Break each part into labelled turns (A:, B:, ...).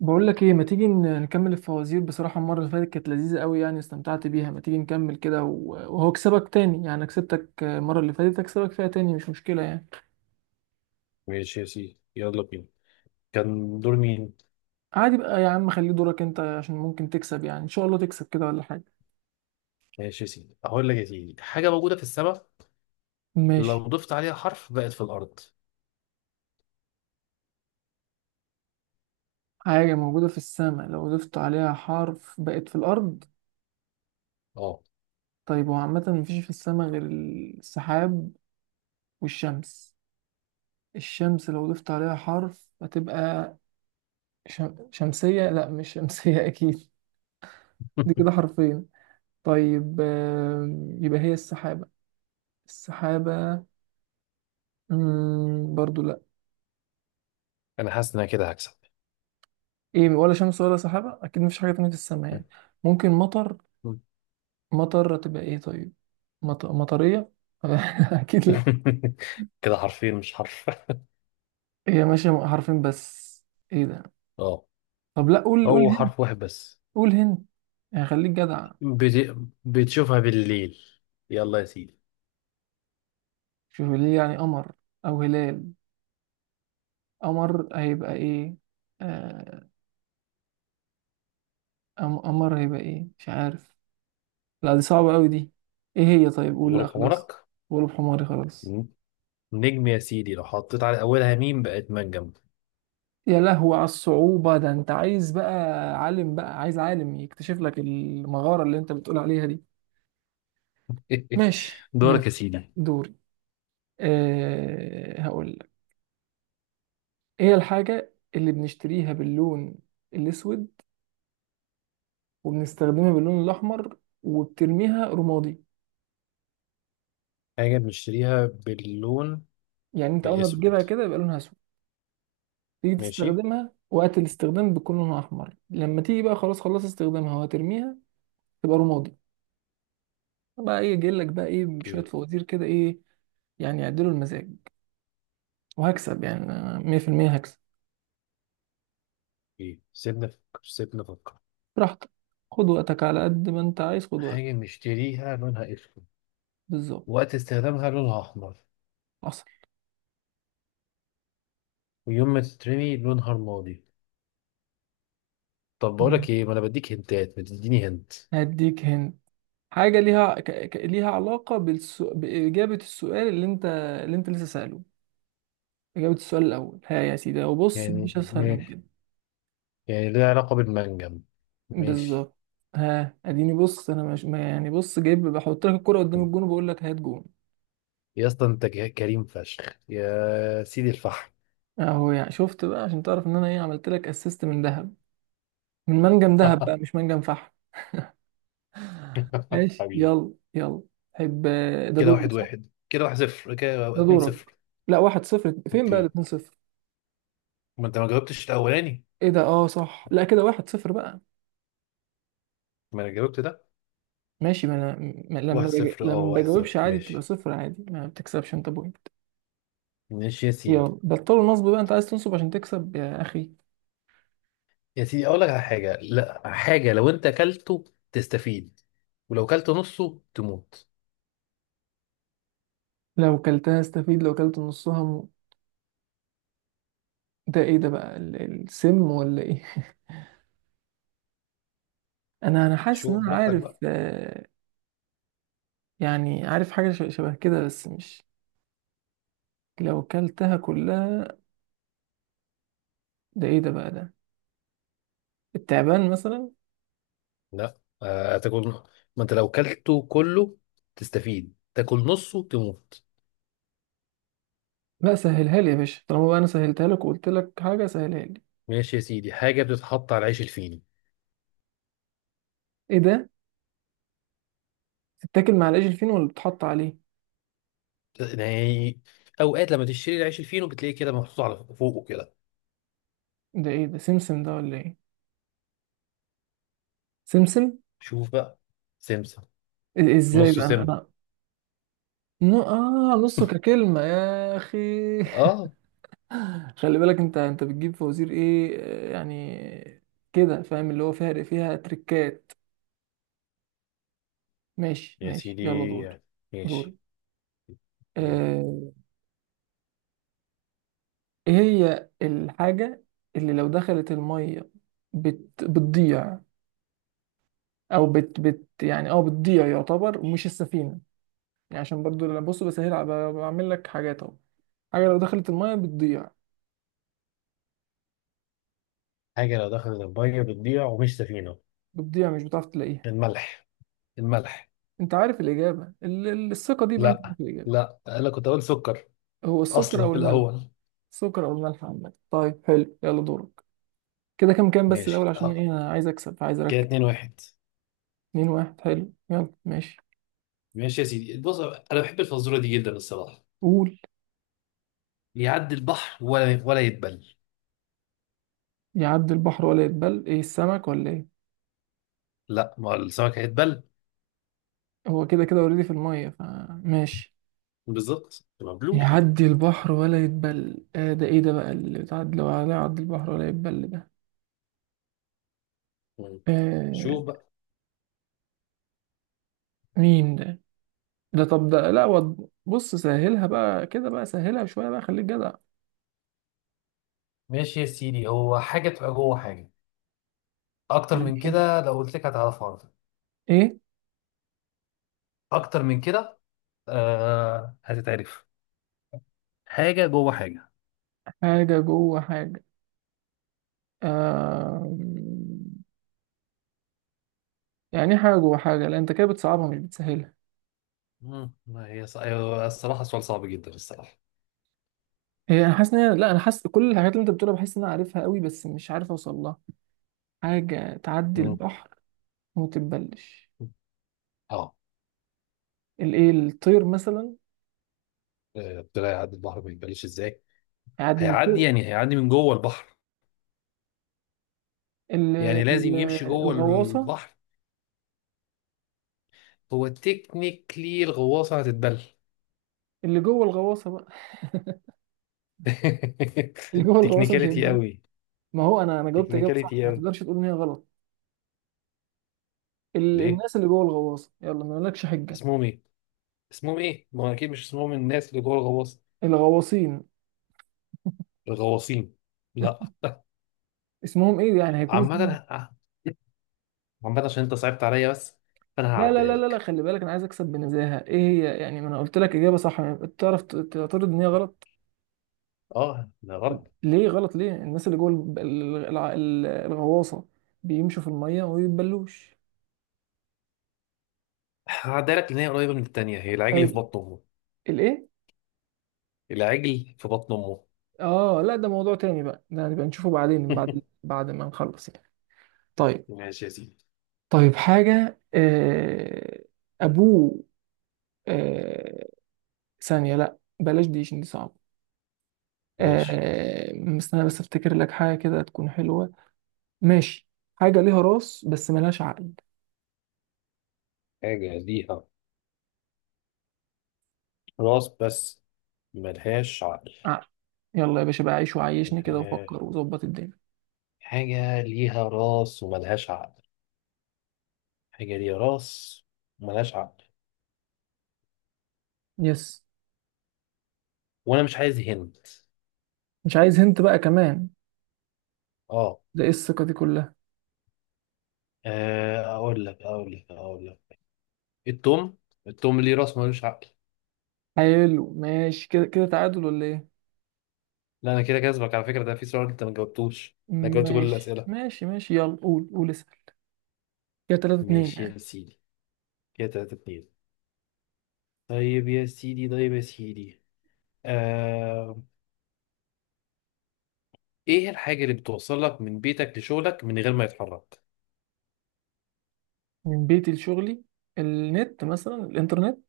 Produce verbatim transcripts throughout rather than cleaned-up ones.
A: بقول لك ايه، ما تيجي ن- نكمل الفوازير؟ بصراحة المرة اللي فاتت كانت لذيذة قوي يعني، استمتعت بيها. ما تيجي نكمل كده و- وهو كسبك تاني؟ يعني كسبتك المرة اللي فاتت، اكسبك فيها تاني مش مشكلة يعني.
B: ماشي يا سيدي، يلا بينا. كان دور مين؟
A: عادي بقى يا عم، خليه دورك انت عشان ممكن تكسب، يعني ان شاء الله تكسب كده ولا حاجة.
B: ماشي يا سيدي، هقول لك يا سيدي حاجة موجودة في السماء لو
A: ماشي.
B: ضفت عليها حرف بقت في الأرض.
A: حاجة موجودة في السماء لو ضفت عليها حرف بقت في الأرض.
B: اه.
A: طيب، هو عامة مفيش في السماء غير السحاب والشمس. الشمس لو ضفت عليها حرف هتبقى شم... شمسية. لا، مش شمسية أكيد. دي كده حرفين. طيب آم، يبقى هي السحابة. السحابة. مم، برضو لا.
B: أنا حاسس إن أنا كده هكسب.
A: ايه، ولا شمس ولا سحابة، اكيد مفيش حاجة تانية في السماء يعني. ممكن مطر. مطر هتبقى ايه طيب؟ مط... مطرية اكيد لا.
B: كده حرفين مش حرف.
A: هي ماشية حرفين بس. ايه ده؟
B: اه،
A: طب لا، قول قول
B: هو
A: هند.
B: حرف واحد بس.
A: قول هند يعني، خليك جدع.
B: بت... بتشوفها بالليل. يلا يا سيدي.
A: شوف ليه يعني قمر، او هلال. قمر هيبقى ايه؟ آه، قم- قمر هيبقى ايه؟ مش عارف. لا دي صعبة قوي دي. ايه هي طيب؟ قول، لا
B: غروب
A: خلاص،
B: حمرك.
A: غلب حماري خلاص.
B: مم. نجم يا سيدي، لو حطيت على أولها ميم بقت منجم.
A: يا لهو على الصعوبة! ده انت عايز بقى عالم، بقى عايز عالم يكتشف لك المغارة اللي انت بتقول عليها دي. ماشي
B: دورك يا
A: ماشي.
B: سيدي.
A: دوري. أه، هقول لك. ايه الحاجة اللي بنشتريها باللون الاسود، وبنستخدمها باللون الاحمر، وبترميها رمادي؟
B: حاجة بنشتريها باللون
A: يعني انت اول ما بتجيبها
B: الأسود.
A: كده يبقى لونها اسود، تيجي
B: ماشي.
A: تستخدمها وقت الاستخدام بيكون لونها احمر، لما تيجي بقى خلاص خلص استخدامها وهترميها تبقى رمادي. بقى ايه جاي لك بقى ايه، شوية فوازير كده ايه يعني، يعدلوا المزاج. وهكسب يعني، أنا مية في المية هكسب.
B: ايه، سيبنا نفكر، سيبنا نفكر.
A: براحتك، خد وقتك على قد ما انت عايز، خد وقتك.
B: حاجة بنشتريها لونها اسود،
A: بالظبط.
B: وقت استخدامها لونها احمر،
A: حصل.
B: ويوم ما تترمي لونها رمادي. طب
A: تمام.
B: بقولك ايه، ما انا بديك هنتات ما تديني هنت.
A: هديك هند، حاجة ليها ك... ك... ليها علاقة بالسو... بإجابة السؤال اللي انت اللي انت لسه سأله. إجابة السؤال الأول. ها يا سيدي، وبص
B: يعني
A: مفيش أسهل من
B: ماشي.
A: كده.
B: يعني ليها علاقة بالمنجم. ماشي.
A: بالظبط. ها اديني، بص انا مش ما يعني بص جايب، بحط لك الكرة قدام الجون وبقول لك هات جون.
B: يا اسطى، انت ك- كريم فشخ يا سيدي الفحم.
A: اهو، يعني شفت بقى عشان تعرف ان انا ايه، عملت لك اسيست من ذهب، من منجم ذهب بقى مش منجم فحم. ماشي،
B: حبيبي.
A: يلا يلا. حب. ده
B: كده
A: دوري
B: واحد
A: صح؟
B: واحد، كده واحد صفر، كده
A: ده
B: اتنين
A: دورك.
B: صفر.
A: لا، واحد صفر فين بقى
B: اوكي،
A: الاتنين صفر؟
B: ما انت ما جاوبتش الاولاني.
A: ايه ده؟ اه صح، لا كده واحد صفر بقى.
B: ما انا جاوبت ده.
A: ماشي، ما انا، ما
B: واحد
A: لما بج...
B: صفر، اه
A: لما
B: واحد
A: بجاوبش
B: صفر
A: عادي بتبقى
B: ماشي.
A: صفر عادي، ما بتكسبش انت بوينت.
B: ماشي يا سيدي.
A: يلا بطلوا النصب بقى، انت عايز تنصب عشان تكسب يا اخي.
B: يا سيدي، اقول لك على حاجه. لا، حاجه لو انت اكلته تستفيد، ولو اكلته نصه تموت.
A: لو كلتها استفيد، لو كلت نصها م... ده ايه ده بقى، ال- السم ولا ايه؟ انا انا حاسس ان
B: شوف
A: انا
B: براحتك
A: عارف،
B: بقى.
A: آه، يعني عارف حاجة ش- شبه كده بس مش. لو كلتها كلها، ده ايه ده بقى، ده التعبان مثلا.
B: لا، آه، تاكل. ما انت لو اكلته كله تستفيد، تاكل نصه تموت.
A: لا سهلها لي يا باشا، طالما بقى انا سهلتها لك وقلت لك حاجه، سهلها لي.
B: ماشي يا سيدي. حاجه بتتحط على العيش الفينو.
A: ايه ده، تتاكل مع العيش الفين ولا بتحط عليه؟
B: يعني اوقات لما تشتري العيش الفينو بتلاقيه كده محطوط على فوقه كده.
A: ده ايه ده، سمسم ده ولا ايه؟ سمسم.
B: شوف بقى. سمسم.
A: إ- ازاي
B: نصه
A: بقى انا
B: سم.
A: انا نو اه، نصه ككلمه يا اخي.
B: اه.
A: خلي بالك، انت انت بتجيب فوازير ايه آه، يعني، كده فاهم اللي هو فيها فيها تريكات. ماشي
B: يا
A: ماشي،
B: سيدي
A: يلا دور. دور.
B: ماشي.
A: آه، ايه هي الحاجه اللي لو دخلت الميه بت... بتضيع، او بت بت يعني اه بتضيع يعتبر مش السفينه؟ يعني عشان برضو لما بص بسهل ع- ب- بعمل لك حاجات اهو. حاجه لو دخلت الميه بتضيع،
B: حاجه لو دخلت الميه بتضيع ومش سفينه.
A: بتضيع مش بتعرف تلاقيها.
B: الملح. الملح.
A: انت عارف الاجابه، ال- ال- الثقه دي بقى انت عارف
B: لا،
A: الاجابه.
B: لا انا كنت اقول سكر
A: هو السكر
B: اصلا
A: او
B: في
A: الملح.
B: الاول.
A: السكر او الملح عامه، طيب حلو، يلا دورك. كده كام كام بس الاول
B: ماشي.
A: عشان ايه،
B: اه،
A: انا عايز اكسب، عايز
B: كده
A: اركب.
B: اتنين واحد.
A: اتنين واحد، حلو يلا ماشي.
B: ماشي يا سيدي، بص انا بحب الفزوره دي جدا الصراحه.
A: قول.
B: يعدي البحر ولا ولا يتبل.
A: يعدي البحر ولا يتبل؟ ايه السمك ولا ايه؟
B: لا، ما هو السمك هيتبل
A: هو كده كده اوريدي في الميه فماشي.
B: بالظبط، مبلول.
A: يعدي البحر ولا يتبل، آه ده ايه ده بقى اللي تعد لو على يعدي البحر ولا يتبل ده؟
B: مم.
A: آه
B: شوف بقى.
A: مين ده؟ ده طب ده لا وض- بص سهلها بقى كده بقى، سهلها شوية بقى، خليك جدع.
B: ماشي يا سيدي. هو حاجه تبقى جوه حاجه. اكتر من
A: ماشي.
B: كده لو قلت لك هتعرفها على طول.
A: ايه؟
B: اكتر من كده. آه، هتتعرف. حاجه جوه حاجه.
A: حاجة جوه حاجة. آه يعني إيه حاجة جوه حاجة؟ لا انت كده بتصعبها مش بتسهلها.
B: مم. ما هي ص- أيوة، الصراحه سؤال صعب جدا الصراحه.
A: هي انا حاسس ان هي، لا انا حاسس كل الحاجات اللي انت بتقولها بحس ان انا عارفها قوي بس مش عارف اوصل لها. حاجة تعدي
B: مم.
A: البحر وما تتبلش.
B: اه.
A: الايه، الطير مثلا؟
B: آه، طلع يعدي البحر ما يبانش ازاي.
A: يعدي من
B: هيعدي،
A: فوق.
B: يعني هيعدي من جوه البحر،
A: ال-
B: يعني لازم
A: ال-
B: يمشي جوه
A: الغواصه.
B: البحر. هو تكنيكلي الغواصه هتتبل.
A: اللي جوه الغواصه بقى اللي جوه الغواصه مش
B: تكنيكاليتي
A: هينفع.
B: قوي.
A: ما هو انا انا جاوبت اجابه صح،
B: تكنيكاليتي
A: ما
B: قوي.
A: تقدرش تقول ان هي غلط. ال-
B: ليه؟
A: الناس اللي جوه الغواصه، يلا ما لكش حجه.
B: اسمهم ايه؟ اسمهم ايه؟ ما هو اكيد مش اسمهم الناس اللي جوه الغواصه.
A: الغواصين.
B: الغواصين؟ لا.
A: اسمهم ايه يعني، هيكون
B: عامه،
A: اسمهم إيه؟
B: عامه عشان انت صعبت عليا بس فانا
A: لا لا
B: هعديها
A: لا لا لا،
B: لك.
A: خلي بالك انا عايز اكسب بنزاهه، ايه هي يعني؟ ما انا قلت لك اجابه صح يعني، تعرف ت- تعترض ان هي غلط؟
B: اه ده غلط.
A: ليه غلط؟ ليه الناس اللي جوه الب- ال- الع- ال- الغواصه بيمشوا في الميه وما بيتبلوش.
B: هعديها لك لان هي قريبه من التانيه. هي العجل في
A: طيب
B: بطن امه.
A: الايه؟
B: العجل في بطن امه.
A: اه لا، ده موضوع تاني بقى، ده هنبقى نشوفه بعدين بعد بعد ما نخلص يعني. طيب.
B: ماشي يا سيدي.
A: طيب حاجة، آه، أبوه. آه، ثانية لأ، بلاش دي عشان دي صعبة.
B: ماشي.
A: آه، مستني بس أفتكر لك حاجة كده تكون حلوة. ماشي. حاجة ليها راس بس ملهاش عقل.
B: حاجة ليها راس بس ملهاش عقل.
A: عقل، يلا يا باشا بقى عيش وعيشني كده
B: ملهاش-
A: وفكر وظبط الدنيا.
B: حاجة ليها راس وملهاش عقل. حاجة ليها راس وملهاش عقل.
A: يس.
B: وأنا مش عايز هند.
A: مش عايز هنت بقى كمان؟
B: اه.
A: ده إيه الثقة دي كلها؟
B: آه، أقول لك أقول لك أقول لك. التوم. التوم ليه راس ملوش عقل.
A: حلو ماشي، كده كده تعادل ولا إيه؟
B: لا، أنا كده كسبك على فكرة، ده في سؤال أنت ما جاوبتوش. أنا جاوبت كل
A: ماشي
B: الأسئلة.
A: ماشي ماشي، يلا قول قول اسأل. كده تلاتة اتنين
B: ماشي
A: يعني.
B: يا سيدي. كده تلاتة اتنين. طيب يا سيدي، طيب يا سيدي. آه... إيه الحاجة اللي بتوصلك من بيتك لشغلك من غير ما يتحرك؟
A: من بيتي لشغلي، النت مثلا، الإنترنت.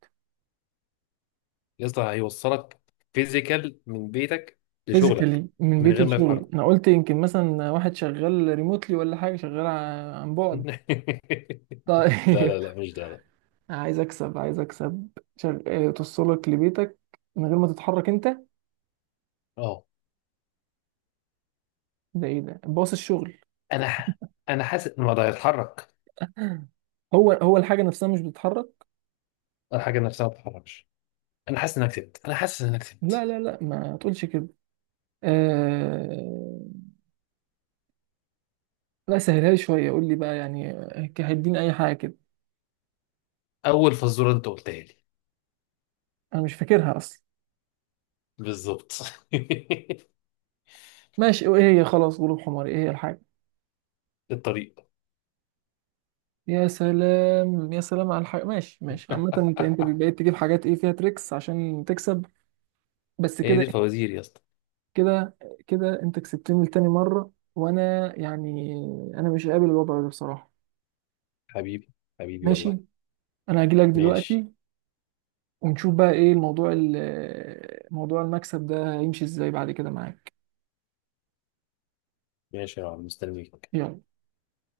B: يا اسطى، هيوصلك فيزيكال من بيتك لشغلك
A: فيزيكالي من
B: من
A: بيتي
B: غير ما
A: لشغلي،
B: يتحرك.
A: انا قلت يمكن مثلا واحد شغال ريموتلي ولا حاجه، شغال ع- عن بعد.
B: لا
A: طيب
B: لا لا، مش ده، لا.
A: عايز اكسب عايز اكسب. شغ... آه، توصلك لبيتك من غير ما تتحرك انت.
B: اه.
A: ده ايه ده، باص الشغل؟
B: انا ح... انا حاسس ان ما ده يتحرك.
A: هو هو الحاجه نفسها مش بتتحرك.
B: الحاجه نفسها ما بتتحركش. انا حاسس انك كسبت، انا حاسس انك
A: لا
B: كسبت.
A: لا لا، ما تقولش كده. آه... لا سهلها لي شويه، قول لي بقى يعني، آه، هيديني اي حاجه كده.
B: اول فزوره انت قلتها لي.
A: انا مش فاكرها اصلا.
B: بالظبط.
A: ماشي، ايه هي؟ خلاص غروب حمار، ايه هي الحاجه؟
B: الطريق.
A: يا سلام يا سلام على الحاجة، ماشي ماشي. عامة انت انت بقيت تجيب حاجات ايه فيها تريكس عشان تكسب. بس
B: هي دي
A: كده.
B: الفوازير يا اسطى.
A: كده، كده انت كسبتني لتاني مرة، وانا يعني، انا مش قابل الوضع ده بصراحة.
B: حبيبي، حبيبي والله.
A: ماشي. انا هجيلك
B: ماشي.
A: دلوقتي ونشوف بقى ايه الموضوع، ال- موضوع المكسب ده هيمشي ازاي بعد كده معاك.
B: ماشي يا عم، مستنيك.
A: يلا